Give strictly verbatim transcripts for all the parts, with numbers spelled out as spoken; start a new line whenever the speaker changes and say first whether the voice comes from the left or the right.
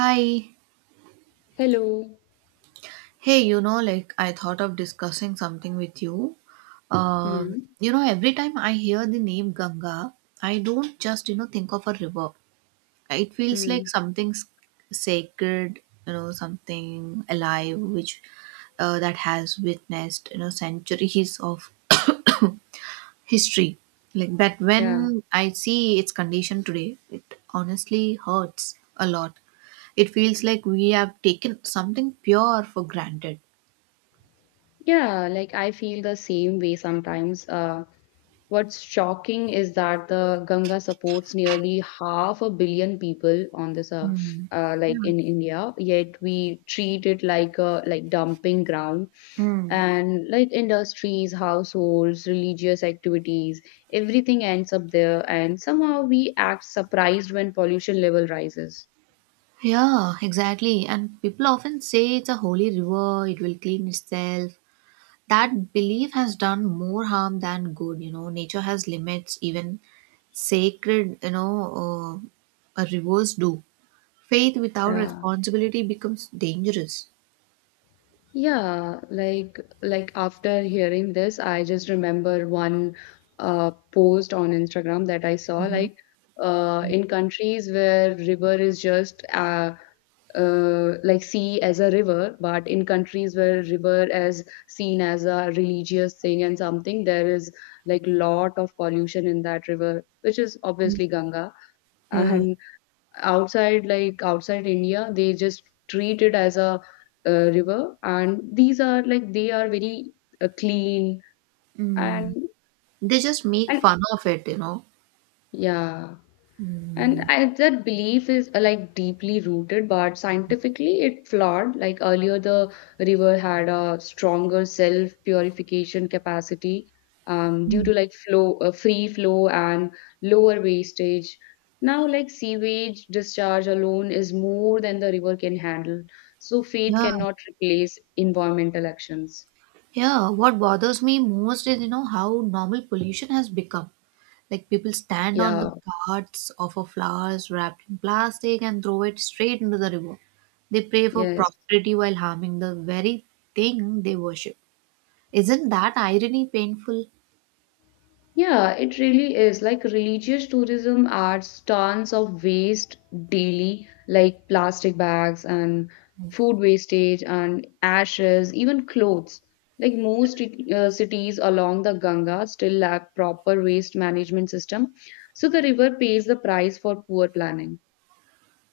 right: Hi.
left: Hello.
right: Hey, you know, like I thought of discussing something with you. Um,
left: Hmm.
right: you know, every time I hear the name Ganga, I don't just, you know, think of a river. It feels
left: Hmm.
right: like something s- sacred, you know, something alive, which uh, that has witnessed, you know, centuries of history. Like, but when
left: Yeah.
right: I see its condition today, it honestly hurts a lot. It feels like we have taken something pure for granted.
left: Yeah. Like I feel the same way sometimes. Uh, what's shocking is that the Ganga supports nearly half a billion people on this, uh, uh,
right: Yeah.
left: like in India, yet we treat it like a like dumping ground.
right: Mm.
left: And like industries, households, religious activities, everything ends up there, and somehow we act surprised when pollution level rises.
right: Yeah, exactly. And people often say it's a holy river, it will clean itself. That belief has done more harm than good, you know. Nature has limits, even sacred, you know, uh, rivers do. Faith without
left: Yeah.
right: responsibility becomes dangerous.
left: Yeah, like like after hearing this, I just remember one uh, post on Instagram that I saw
right: Mhm.
left: like uh, in countries where river is just uh, uh, like sea as a river, but in countries where river is seen as a religious thing and something, there is like lot of pollution in that river, which is obviously Ganga.
right: Yeah.
left: And outside like outside India, they just treat it as a uh, river, and these are like they are very uh, clean.
right: Mm.
left: and
right: They just make
left: and
right: fun of it, you know.
left: yeah.
right: Mm.
left: And I, that belief is uh, like deeply rooted, but scientifically it flawed. Like earlier, the river had a stronger self purification capacity um, due to like flow, uh, free flow and lower wastage. Now, like sewage discharge alone is more than the river can handle. So, faith
right: Yeah,
left: cannot replace environmental actions.
right: yeah. What bothers me most is, you know, how normal pollution has become. Like people stand on the
left: Yeah,
right: carts of a flowers wrapped in plastic and throw it straight into the river. They pray for
left: yes.
right: prosperity while harming the very thing they worship. Isn't that irony painful?
left: Yeah, it really is like religious tourism adds tons of waste daily, like plastic bags and food wastage and ashes, even clothes. Like most cit- uh, cities along the Ganga still lack proper waste management system, so the river pays the price for poor planning.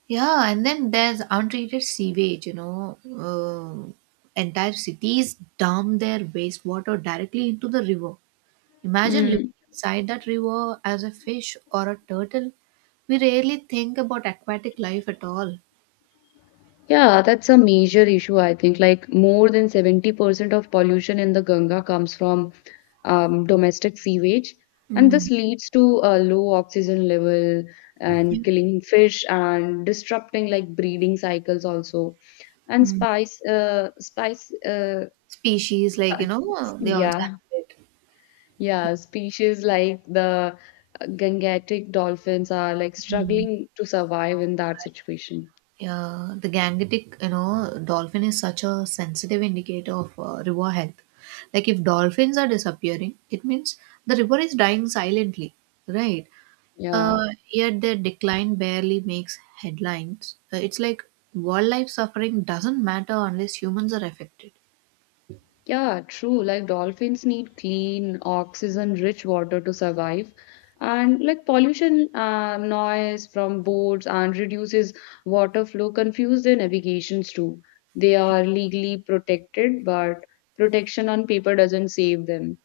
right: Yeah, and then there's untreated sewage, you know. Uh, entire cities dump their wastewater directly into the river. Imagine living
left: Mm.
right: inside that river as a fish or a turtle. We rarely think about aquatic life at all.
left: Yeah, that's a major issue, I think. Like more than seventy percent of pollution in the Ganga comes from um, domestic sewage, and
right: Mm.
left: this leads to a low oxygen level and
right: Yeah.
left: killing fish and disrupting like breeding cycles also. And
right: Mm.
left: spice, uh, spice, uh,
right: Species like, you
left: spi-
right: know, they also have
left: yeah,
right: it.
left: yeah, species like the uh, Gangetic dolphins are like
right: Mm.
left: struggling to survive in that situation.
right: Yeah, the gangetic, you know, dolphin is such a sensitive indicator of uh, river health. Like if dolphins are disappearing, it means the river is dying silently, right?
left: Yeah.
right: Uh, yet their decline barely makes headlines. Uh, it's like wildlife suffering doesn't matter unless humans are affected.
left: Yeah, true. Like dolphins need clean, oxygen-rich water to survive. And like pollution, uh, noise from boats and reduces water flow confuse their navigations too. They are legally protected, but protection on paper doesn't save them.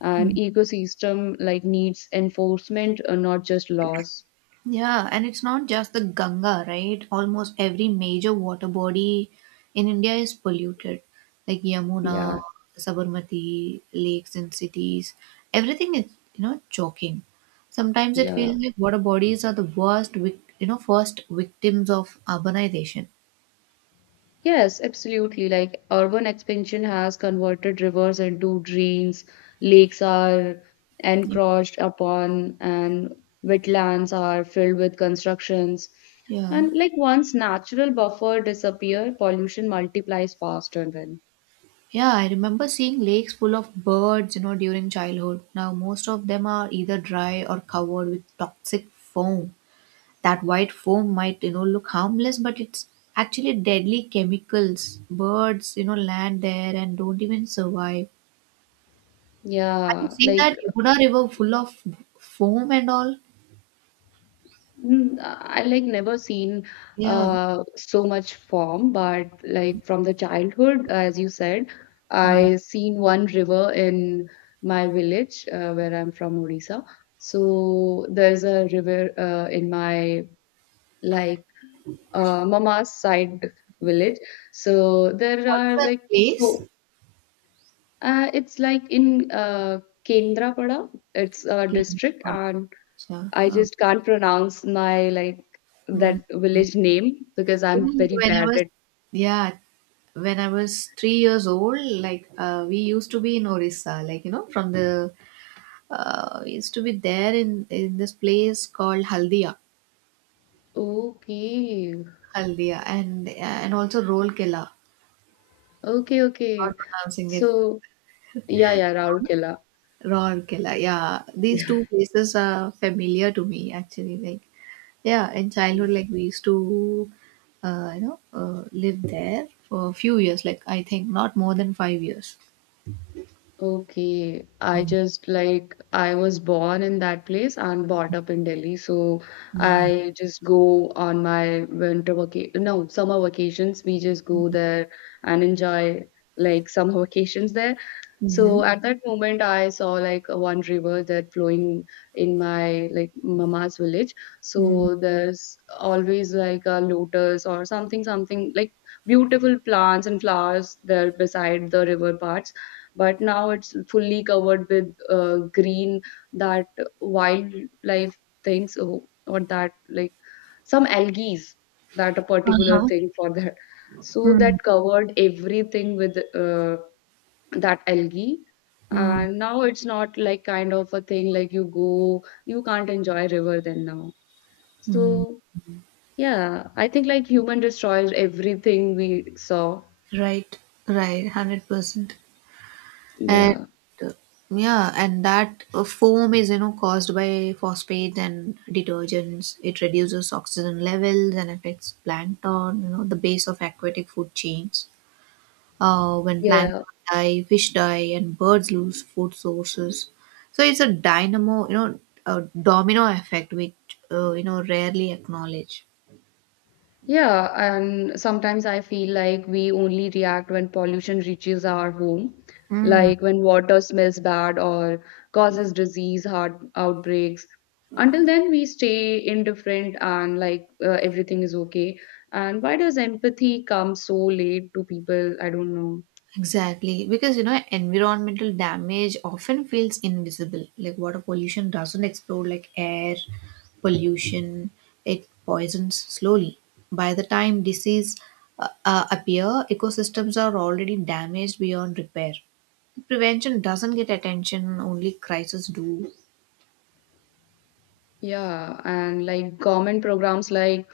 left: An ecosystem like needs enforcement, uh, not just laws.
right: Yeah, and it's not just the Ganga, right? Almost every major water body in India is polluted, like Yamuna,
left: Yeah,
right: Sabarmati, lakes and cities. Everything is, you know, choking. Sometimes it
left: yeah.
right: feels like water bodies are the worst, vic- you know, first victims of urbanization.
left: Yes, absolutely. Like urban expansion has converted rivers into drains, lakes are
right: Yeah.
left: encroached upon, and wetlands are filled with constructions.
right: Yeah.
left: And like once natural buffer disappear, pollution multiplies faster then.
right: Yeah, I remember seeing lakes full of birds, you know, during childhood. Now, most of them are either dry or covered with toxic foam. That white foam might, you know, look harmless, but it's actually deadly chemicals. Birds, you know, land there and don't even survive. Have you
left: Yeah,
right: seen
left: like.
right: that Yamuna River full of foam and all?
left: Mm, I like never seen
right: Yeah.
left: uh, so much form, but like from the childhood, as you said,
right: Mm.
left: I seen one river in my village uh, where I'm from, Odisha. So there's a river uh, in my like uh, mama's side village. So there
right: What's
left: are
right: that
left: like
right: place?
left: so uh, it's like in uh, Kendrapada. It's a
right: Okay.
left: district. And
right: Yeah.
left: I
right: Oh.
left: just can't pronounce my like
right: Mm.
left: that village name because I'm
right: Even
left: very
right: when I
left: bad
right: was
left: at.
right: yeah, when I was three years old, like uh, we used to be in Orissa, like you know, from the uh, we used to be there in in this place called Haldia,
left: Okay.
right: Haldia, and and also Rourkela.
left: Okay, okay.
right: Not pronouncing it
left: So yeah, yeah, Raurkela.
right: Rourkela. Yeah, these
left: Yeah.
right: two places are familiar to me actually. Like yeah, in childhood, like we used to uh, you know uh, live there for a few years. Like I think not more than five years.
left: Okay. I just like I was born in that place and brought up in Delhi. So I just go on my winter vacation, no, summer vacations. We just go there and enjoy like summer vacations there.
right: Mm-hmm.
left: So at that moment, I saw like a one river that flowing in my like mama's village.
right: Mm.
left: So there's always like a lotus or something, something like beautiful plants and flowers there beside the river parts. But now it's fully covered with uh, green that wildlife things or or that like some algae that a particular
right: Uh-huh.
left: thing for that. So
right: Mm.
left: that covered everything with Uh, that algae,
right: Mm.
left: and now it's not like kind of a thing like you go you can't enjoy river then now,
right: Mm.
left: so yeah, I think like human destroys everything we saw.
right: Right, right, one hundred percent. And
left: Yeah.
right: uh, yeah, and that uh, foam is, you know, caused by phosphates and detergents. It reduces oxygen levels and affects plankton, you know, the base of aquatic food chains. Uh, when
left: Yeah.
right: plankton die, fish die, and birds lose food sources. So it's a dynamo, you know, a domino effect, which, uh, you know, rarely acknowledge.
left: Yeah, and sometimes I feel like we only react when pollution reaches our home,
right: Mm.
left: like when water smells bad or causes disease, heart outbreaks. Until then, we stay indifferent and like uh, everything is okay. And why does empathy come so late to people? I don't know.
right: Exactly, because you know, environmental damage often feels invisible. Like water pollution doesn't explode like air pollution, it poisons slowly. By the time disease uh, uh, appear, ecosystems are already damaged beyond repair. Prevention doesn't get attention, only crises do.
left: Yeah, and like government programs like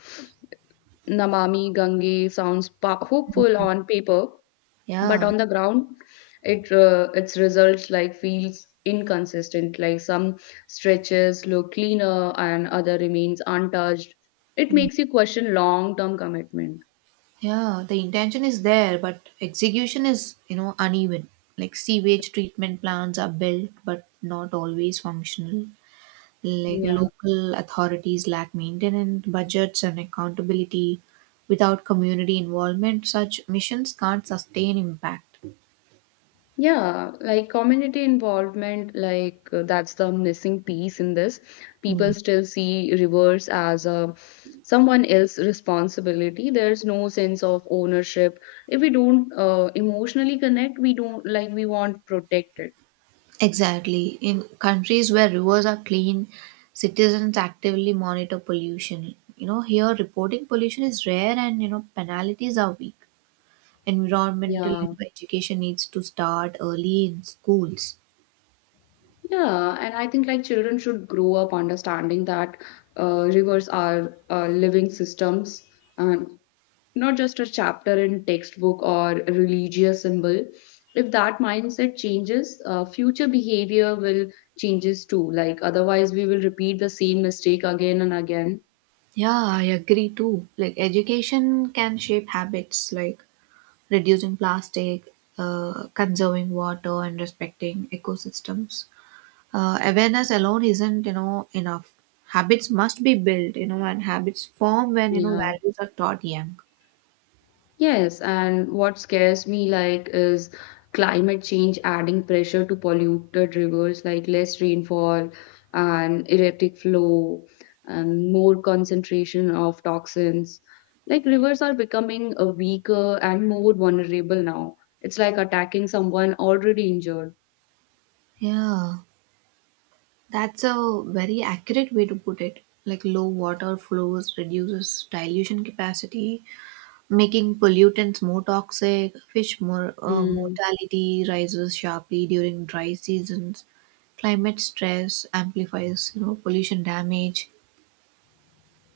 left: Namami Gange sounds pa- hopeful on paper, but
right: Yeah.
left: on the ground it uh, its results like feels inconsistent, like some stretches look cleaner and other remains untouched. It
right: Mm.
left: makes you question long term commitment.
right: Yeah, the intention is there, but execution is, you know, uneven. Like sewage treatment plants are built, but not always functional. Like
left: Yeah.
right: local authorities lack maintenance budgets and accountability. Without community involvement, such missions can't sustain impact.
left: Yeah, like community involvement, like uh, that's the missing piece in this.
right: Hmm.
left: People still see rivers as a someone else's responsibility. There's no sense of ownership. If we don't uh, emotionally connect, we don't like we want protected.
right: Exactly, in countries where rivers are clean, citizens actively monitor pollution you know Here reporting pollution is rare, and you know penalties are weak. Environmental
left: Yeah.
right: education needs to start early in schools.
left: Yeah, and I think like children should grow up understanding that uh, rivers are uh, living systems and not just a chapter in textbook or a religious symbol. If that mindset changes, uh, future behavior will changes too. Like otherwise, we will repeat the same mistake again and again.
right: Yeah, I agree too. Like education can shape habits, like reducing plastic, uh, conserving water, and respecting ecosystems. Uh, awareness alone isn't you know enough. Habits must be built, you know, and habits form when you know
left: Yeah.
right: values are taught young.
left: Yes, and what scares me like is climate change adding pressure to polluted rivers, like less rainfall and erratic flow and more concentration of toxins. Like rivers are becoming a weaker and more vulnerable now. It's like attacking someone already injured.
right: Yeah, that's a very accurate way to put it. Like low water flows reduces dilution capacity, making pollutants more toxic. Fish mor- uh,
left: Hmm.
right: mortality rises sharply during dry seasons. Climate stress amplifies, you know, pollution damage.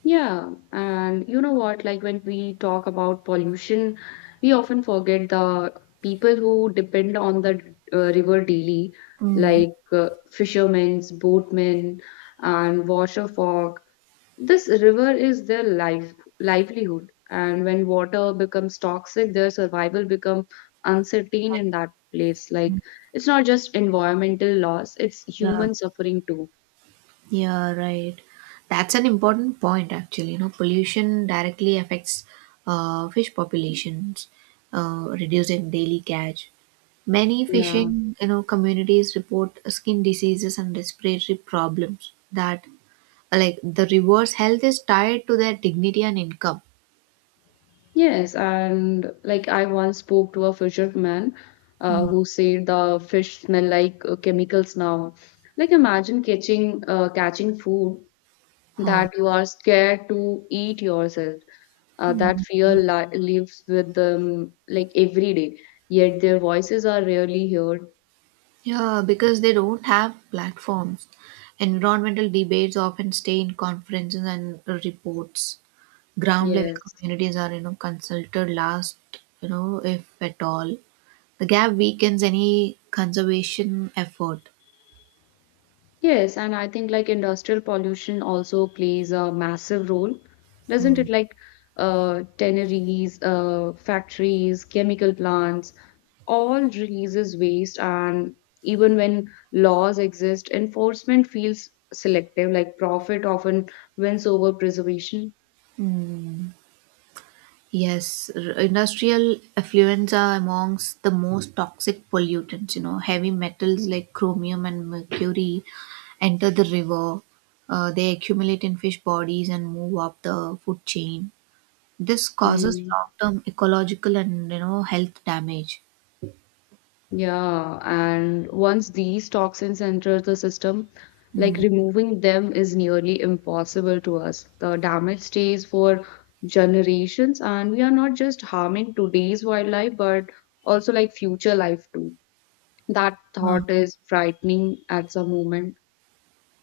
left: Yeah, and you know what? Like when we talk about pollution, we often forget the people who depend on the uh, river daily,
right: Mm.
left: like uh, fishermen, boatmen, and washer folk. This river is their life, livelihood, and when water becomes toxic, their survival become uncertain in that place. Like it's not just environmental loss, it's
right: Yeah,
left: human suffering too.
right: yeah, right. That's an important point, actually. You know, pollution directly affects uh, fish populations, uh, reducing daily catch. Many
left: Yeah.
right: fishing, you know, communities report skin diseases and respiratory problems that. Like, the reverse health is tied to their dignity and income.
left: Yes, and like I once spoke to a fisherman uh,
right: Mm.
left: who said the fish smell like uh, chemicals now. Like imagine catching uh, catching food
right: Huh.
left: that you are scared to eat yourself. Uh, that fear li lives with them like every day. Yet their voices are rarely heard.
right: Yeah, because they don't have platforms. Environmental debates often stay in conferences and reports. Ground level
left: Yes.
right: communities are, you know, consulted last, you know, if at all. The gap weakens any conservation effort.
left: Yes, and I think like industrial pollution also plays a massive role, doesn't
right: Mm.
left: it? Like uh, tanneries, uh, factories, chemical plants, all releases waste, and even when laws exist, enforcement feels selective, like profit often wins over preservation.
right: Mm. Yes, r- industrial effluents are amongst the most toxic pollutants. You know, heavy metals like chromium and mercury enter the river. Uh, they accumulate in fish bodies and move up the food chain. This causes
left: Hmm.
right: long-term ecological and you know health damage.
left: Yeah, and once these toxins enter the system, like
right: Mm.
left: removing them is nearly impossible to us. The damage stays for generations, and we are not just harming today's wildlife, but also like future life too. That
right: Uh,
left: thought is frightening at some moment.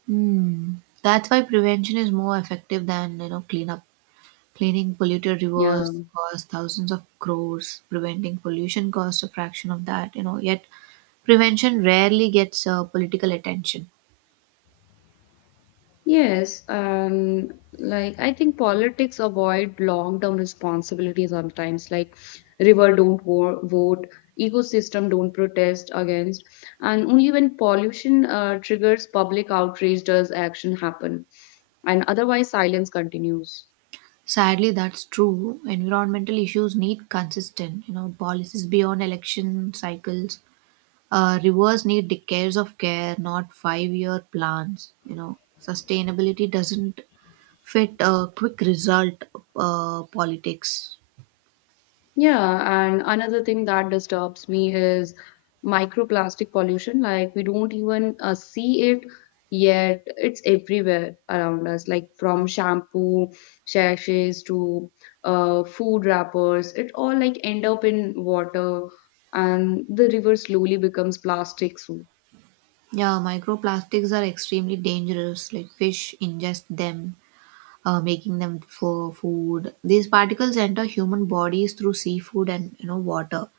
right: mm. That's why prevention is more effective than you know cleanup. Cleaning polluted
left: Yeah.
right: rivers costs thousands of crores. Preventing pollution costs a fraction of that, you know, yet prevention rarely gets uh, political attention.
left: Yes, um, like I think politics avoid long-term responsibility sometimes, like river don't wo- vote, ecosystem don't protest against, and only when pollution uh, triggers public outrage does action happen, and otherwise silence continues.
right: Sadly, that's true. Environmental issues need consistent, you know, policies beyond election cycles. Uh, rivers need decades of care, not five-year plans. You know, sustainability doesn't fit a quick result uh, politics.
left: Yeah, and another thing that disturbs me is microplastic pollution. Like, we don't even uh, see it, yet it's everywhere around us, like from shampoo, sachets to uh, food wrappers. It all like end up in water, and the river slowly becomes plastic. So,
right: Yeah, microplastics are extremely dangerous. Like fish ingest them, uh, making them for food. These particles enter human bodies through seafood and you know water.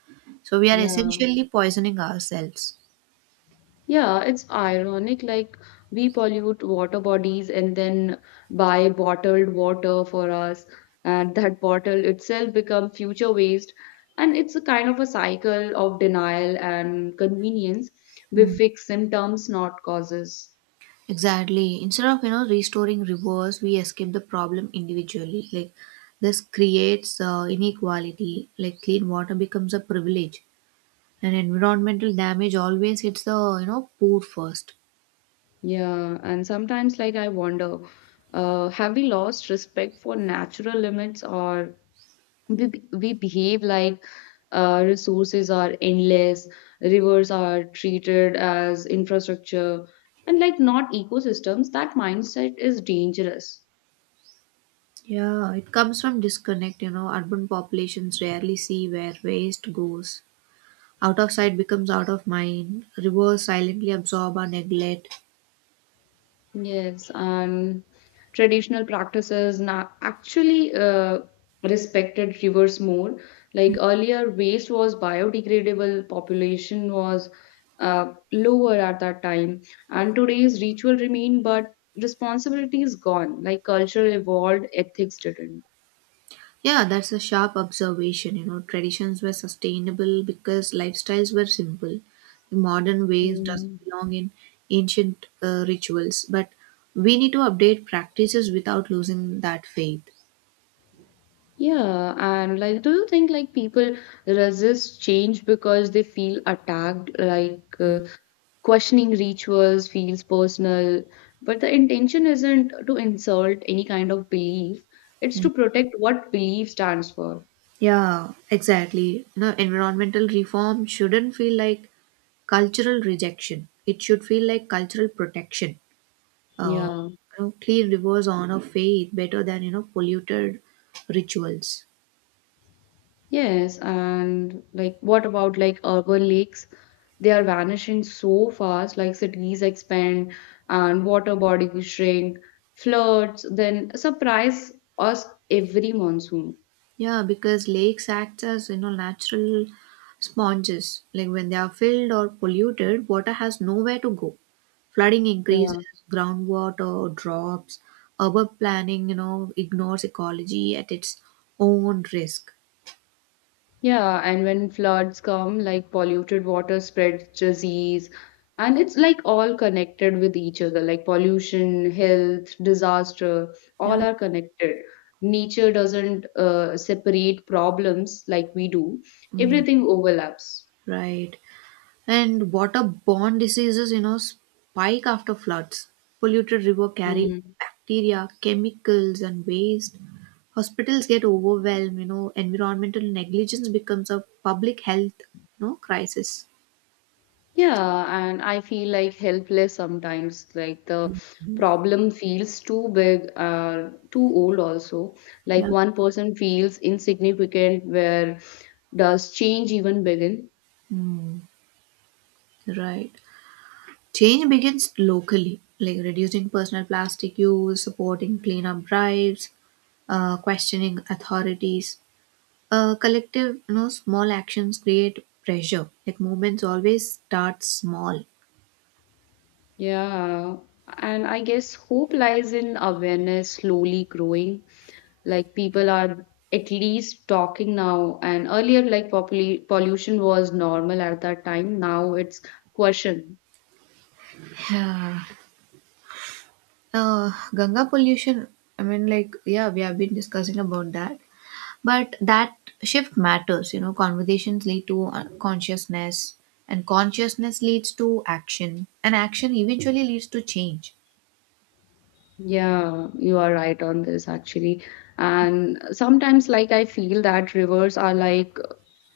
right: So we are
left: yeah.
right: essentially poisoning ourselves.
left: Yeah, it's ironic. Like, we pollute water bodies and then buy bottled water for us, and that bottle itself become future waste. And it's a kind of a cycle of denial and convenience. We
right: Mm.
left: fix symptoms, not causes.
right: Exactly. Instead of you know restoring rivers, we escape the problem individually. Like this creates uh, inequality. Like clean water becomes a privilege, and environmental damage always hits the you know poor first.
left: Yeah, and sometimes, like, I wonder, uh, have we lost respect for natural limits, or we, we behave like uh, resources are endless, rivers are treated as infrastructure, and like not ecosystems. That mindset is dangerous.
right: Yeah, it comes from disconnect, you know. Urban populations rarely see where waste goes. Out of sight becomes out of mind. Rivers silently absorb or neglect.
left: Yes, and traditional practices now actually uh, respected rivers more. Like earlier, waste was biodegradable, population was uh, lower at that time, and today's ritual remain, but responsibility is gone. Like culture evolved, ethics didn't.
right: Yeah, that's a sharp observation, you know. Traditions were sustainable because lifestyles were simple. The modern ways doesn't
left: Mm.
right: belong in ancient uh, rituals, but we need to update practices without losing that faith.
left: Yeah, and like, do you think like people resist change because they feel attacked? Like, uh, questioning rituals feels personal, but the intention isn't to insult any kind of belief, it's
right: Mm.
left: to protect what belief stands for.
right: Yeah, exactly. You know, environmental reform shouldn't feel like cultural rejection. It should feel like cultural protection. Uh,
left: Yeah.
right: you know, clean rivers honor faith better than you know polluted rituals.
left: Yes, and like what about like urban lakes? They are vanishing so fast, like cities expand and water bodies shrink, floods then surprise us every monsoon.
right: Yeah, because lakes act as you know natural sponges. Like when they are filled or polluted, water has nowhere to go. Flooding increases,
left: Yeah.
right: groundwater drops, urban planning, you know, ignores ecology at its own risk.
left: Yeah, and when floods come, like polluted water spreads disease, and it's like all connected with each other, like pollution, health, disaster,
right: Yeah.
left: all are connected. Nature doesn't uh, separate problems like we do,
right: Mm,
left: everything overlaps.
right: right. And waterborne diseases, you know, spike after floods. Polluted river carry
left: Hmm.
right: bacteria, chemicals, and waste. Hospitals get overwhelmed. You know, environmental negligence becomes a public health, you know, crisis.
left: Yeah, and I feel like helpless sometimes. Like the problem feels too big, uh, too old also. Like
right: Yeah.
left: one person feels insignificant, where does change even begin?
right: Hmm. Right, change begins locally, like reducing personal plastic use, supporting cleanup drives, uh, questioning authorities. uh, collective you know small actions create pressure, like movements always start small.
left: Yeah, and I guess hope lies in awareness slowly growing. Like people are at least talking now, and earlier, like popul pollution was normal at that time. Now it's question.
right: Uh, ganga pollution, I mean, like yeah, we have been discussing about that, but that shift matters. You know conversations lead to uh, consciousness, and consciousness leads to action, and action eventually leads to change.
left: Yeah, you are right on this actually. And sometimes, like, I feel that rivers are like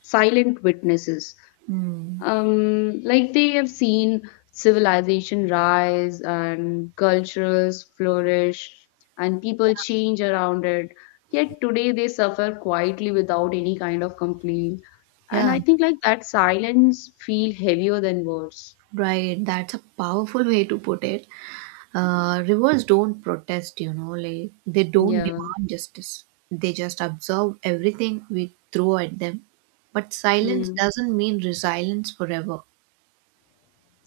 left: silent witnesses.
right: Hmm.
left: Um, like they have seen civilization rise and cultures flourish and people
right: Yeah.
left: change around it. Yet today they suffer quietly without any kind of complaint. And
right: Yeah.
left: I think like that silence feel heavier than words.
right: Right, that's a powerful way to put it. Uh, rivers don't protest, you know, like they don't
left: Yeah.
right: demand justice. They just absorb everything we throw at them. But silence
left: Hmm.
right: doesn't mean resilience forever.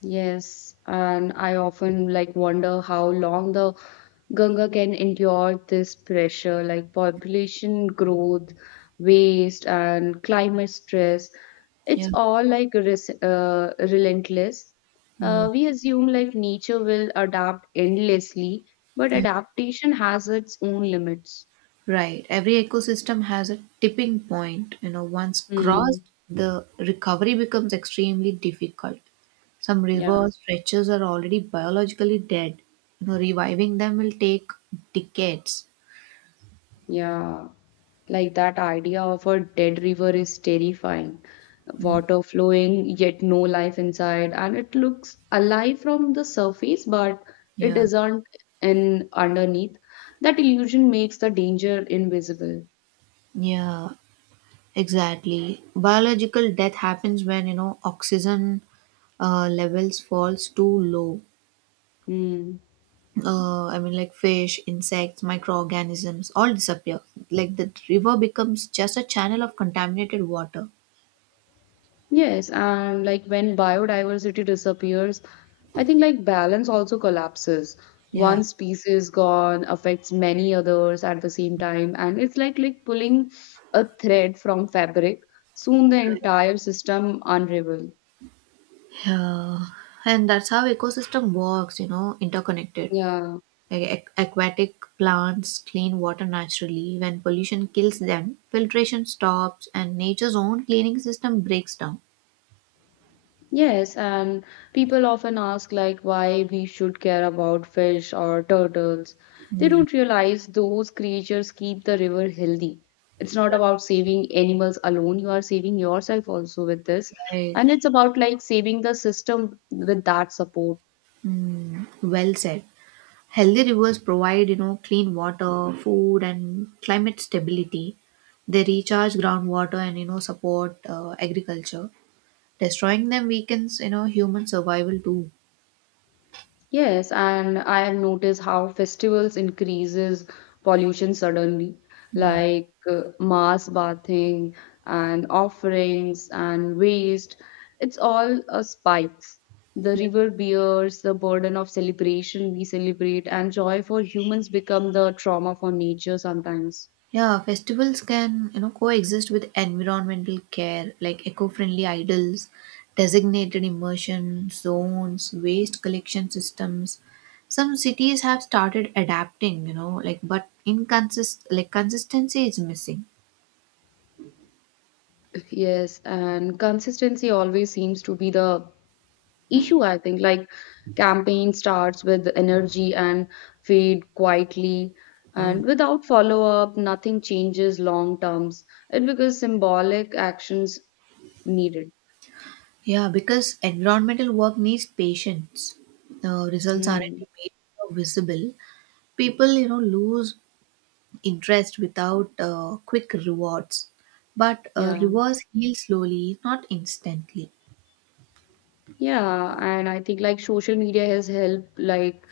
left: Yes, and I often like wonder how long the Ganga can endure this pressure, like population growth, waste, and climate stress. It's
right: Yeah.
left: all like res uh, relentless. Uh,
right: Mm.
left: we assume like nature will adapt endlessly, but
right: Yeah.
left: adaptation has its own limits.
right: Right. Every ecosystem has a tipping point. You know, once crossed,
left: Hmm.
right: the recovery becomes extremely difficult. Some
left: Yeah.
right: river stretches are already biologically dead. You know, reviving them will take decades.
left: Yeah. Like that idea of a dead river is terrifying.
right: Mm.
left: Water flowing, yet no life inside, and it looks alive from the surface, but it
right: Yeah.
left: isn't in underneath. That illusion makes the danger invisible.
right: Yeah. Exactly. Biological death happens when, you know, oxygen uh, levels falls too low.
left: Hmm.
right: Uh, I mean, like fish, insects, microorganisms all disappear. Like the river becomes just a channel of contaminated water.
left: Yes, and like when biodiversity disappears, I think like balance also collapses.
right: Yeah.
left: One species gone affects many others at the same time, and it's like like pulling a thread from fabric. Soon the entire system unravel.
right: Yeah. And that's how ecosystem works, you know, interconnected.
left: Yeah.
right: Like, ac- aquatic plants clean water naturally. When pollution kills them, filtration stops and nature's own cleaning system breaks down.
left: Yes, and people often ask like why we should care about fish or turtles. They
right: Mm,
left: don't realize those creatures keep the river healthy. It's not about saving animals alone, you are saving yourself also with this.
right: right.
left: And it's about like saving the system with that support.
right: Mm, well said. Healthy rivers provide, you know, clean water, food, and climate stability. They recharge groundwater and you know support uh, agriculture. Destroying them weakens, you know, human survival too.
left: Yes, and I have noticed how festivals increases pollution suddenly,
right: Hmm.
left: like uh, mass bathing and offerings and waste. It's all uh, spikes. The river bears the burden of celebration we celebrate, and joy for humans become the trauma for nature sometimes.
right: Yeah, festivals can, you know, coexist with environmental care, like eco-friendly idols, designated immersion zones, waste collection systems. Some cities have started adapting, you know, like but inconsist like consistency is missing.
left: Yes, and consistency always seems to be the issue I think like campaign starts with energy and fade quietly,
right: Mm.
left: and without follow up nothing changes long terms. It becomes symbolic actions needed.
right: Yeah, because environmental work needs patience. The results aren't
left: mm.
right: immediately visible. People, you know, lose interest without uh, quick rewards. But uh,
left: yeah
right: rewards heal slowly, not instantly.
left: Yeah, and I think like social media has helped like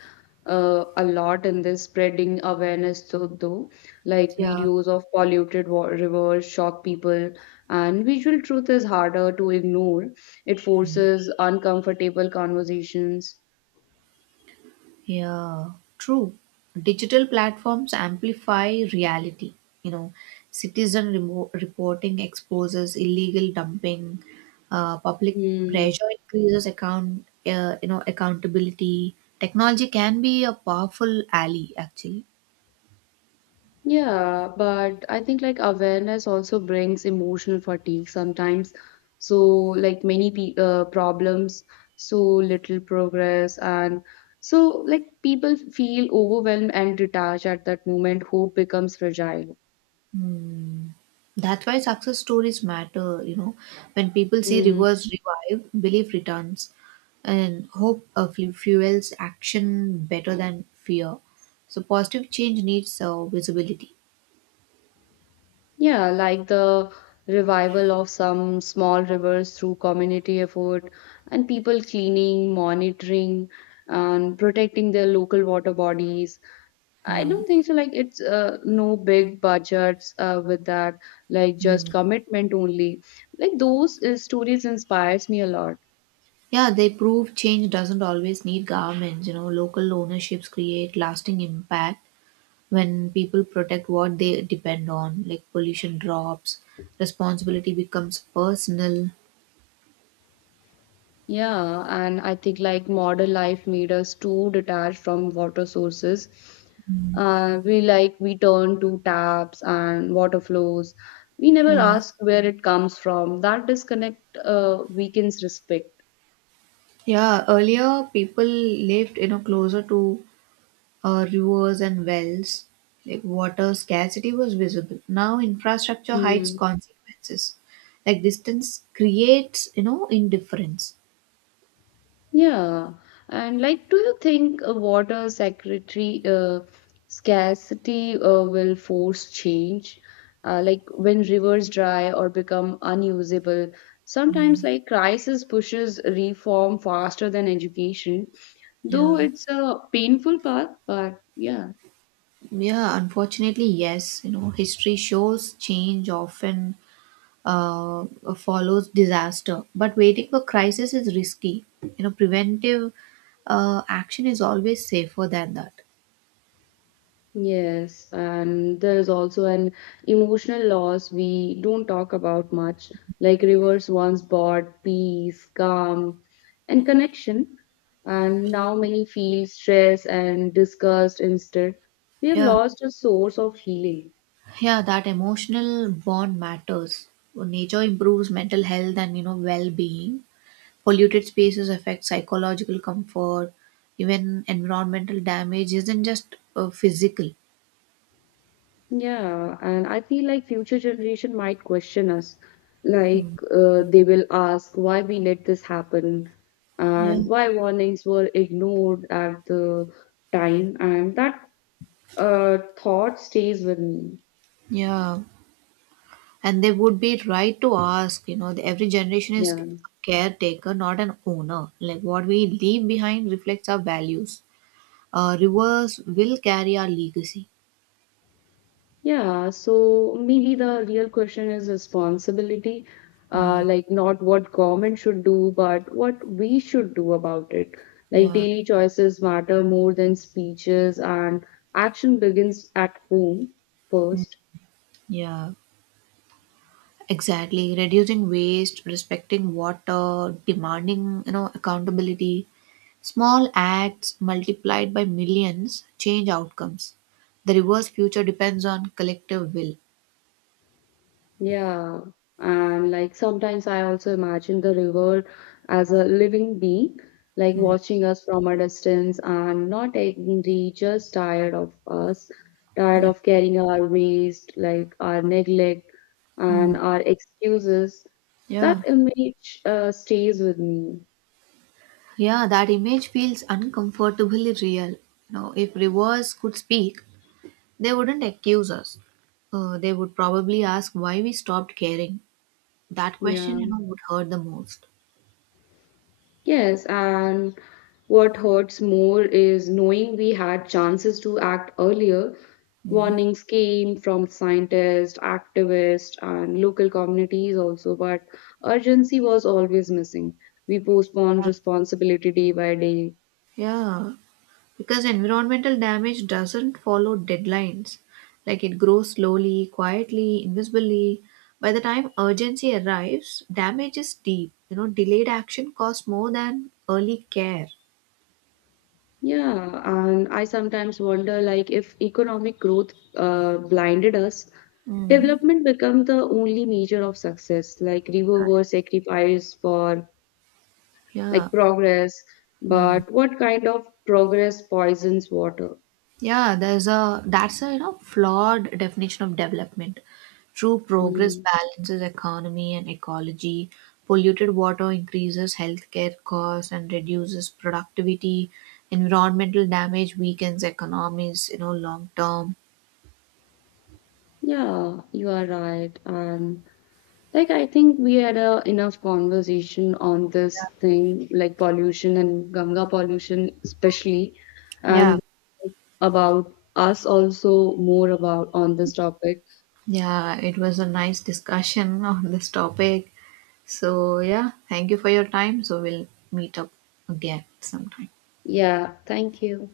left: uh, a lot in this spreading awareness, so though like
right: Yeah,
left: videos of polluted wa rivers shock people, and visual truth is harder to ignore. It forces uncomfortable conversations.
right: yeah, true. Digital platforms amplify reality. You know, citizen remo- reporting exposes illegal dumping, uh, public
left: Hmm.
right: pressure increases account, uh, you know, accountability. Technology can be a powerful ally, actually.
left: Yeah, but I think like awareness also brings emotional fatigue sometimes. So like many pe uh, problems, so little progress, and so like people feel overwhelmed and detached at that moment. Hope becomes fragile.
right: Hmm. That's why success stories matter, you know. When people see
left: Mm.
right: rivers revive, belief returns, and hope uh, fu- fuels action better than fear. So positive change needs uh, visibility.
left: Yeah, like the revival of some small rivers through community effort, and people cleaning, monitoring, and protecting their local water bodies. I
right: Yeah.
left: don't think so. Like it's uh, no big budgets uh, with that. Like
right: Hmm.
left: just commitment only. Like those uh, stories inspires me a lot.
right: Yeah, they prove change doesn't always need governments. You know, local ownerships create lasting impact when people protect what they depend on, like pollution drops, responsibility becomes personal.
left: Yeah, and I think like modern life made us too detached from water sources. Uh, we like we turn to taps and water flows. We never
right: Yeah.
left: ask where it comes from. That disconnect uh, weakens respect.
right: Yeah, earlier people lived, you know, closer to uh, rivers and wells. Like water scarcity was visible. Now infrastructure hides consequences. Like distance creates, you know, indifference.
left: Yeah, and like, do you think a water secretary uh, scarcity uh, will force change? Uh, like when rivers dry or become unusable, sometimes like crisis pushes reform faster than education, though
right: Yeah.
left: it's a painful path, but yeah.
right: Yeah, unfortunately, yes. You know, history shows change often uh, follows disaster. But waiting for crisis is risky. You know, preventive uh, action is always safer than that.
left: Yes, and there is also an emotional loss we don't talk about much. Like rivers once brought peace, calm, and connection, and now many feel stress and disgust instead. We have
right: Yeah.
left: lost a source of healing.
right: Yeah, that emotional bond matters. Nature improves mental health and you know well-being. Polluted spaces affect psychological comfort. Even environmental damage isn't just uh, physical.
left: Yeah, and I feel like future generation might question us.
right: Mm.
left: Like uh, they will ask why we let this happen,
right: Yeah,
left: and why warnings were ignored at the time, and that uh, thought stays with me.
right: yeah, and they would be right to ask. You know, the- every generation is a
left: Yeah.
right: caretaker, not an owner. Like what we leave behind reflects our values. Uh, rivers will carry our legacy.
left: Yeah, so maybe the real question is responsibility, uh,
right: Mm.
left: like not what government should do, but what we should do about it. Like
right: Yeah,
left: daily choices matter more than speeches, and action begins at home first.
right: yeah. Exactly. Reducing waste, respecting water, demanding, you know, accountability. Small acts multiplied by millions change outcomes. The reverse future depends on collective will.
left: Yeah, and like sometimes I also imagine the river as a living being, like
right: Mm.
left: watching us from a distance and not angry, just tired of us, tired
right: Yeah.
left: of carrying our waste, like our neglect
right: Mm.
left: and our excuses. That
right: Yeah.
left: image uh, stays with me.
right: Yeah, that image feels uncomfortably real. Now, if reverse could speak, they wouldn't accuse us. Uh, they would probably ask why we stopped caring. That question,
left: Yeah.
right: you know, would hurt the most.
left: Yes, and what hurts more is knowing we had chances to act earlier.
right: Mm.
left: Warnings came from scientists, activists, and local communities also, but urgency was always missing. We postponed
right: Yeah.
left: responsibility day by day.
right: Yeah. Because environmental damage doesn't follow deadlines. Like it grows slowly, quietly, invisibly. By the time urgency arrives, damage is deep. You know, delayed action costs more than early care.
left: Yeah, and I sometimes wonder like if economic growth uh, blinded us,
right: Mm.
left: development become the only measure of success. Like river were sacrificed for
right: Yeah.
left: like progress,
right: Hmm.
left: but what kind of progress poisons water?
right: Yeah, there's a that's a you know flawed definition of development. True progress
left: Hmm.
right: balances economy and ecology. Polluted water increases healthcare costs and reduces productivity. Environmental damage weakens economies, you know, long term.
left: Yeah, you are right. And like, I think we had a enough conversation on this thing, like pollution and Ganga pollution, especially,
right: Yeah,
left: and about us also more about on this topic.
right: yeah, it was a nice discussion on this topic. So, yeah, thank you for your time. So, we'll meet up again sometime.
left: Yeah, thank you.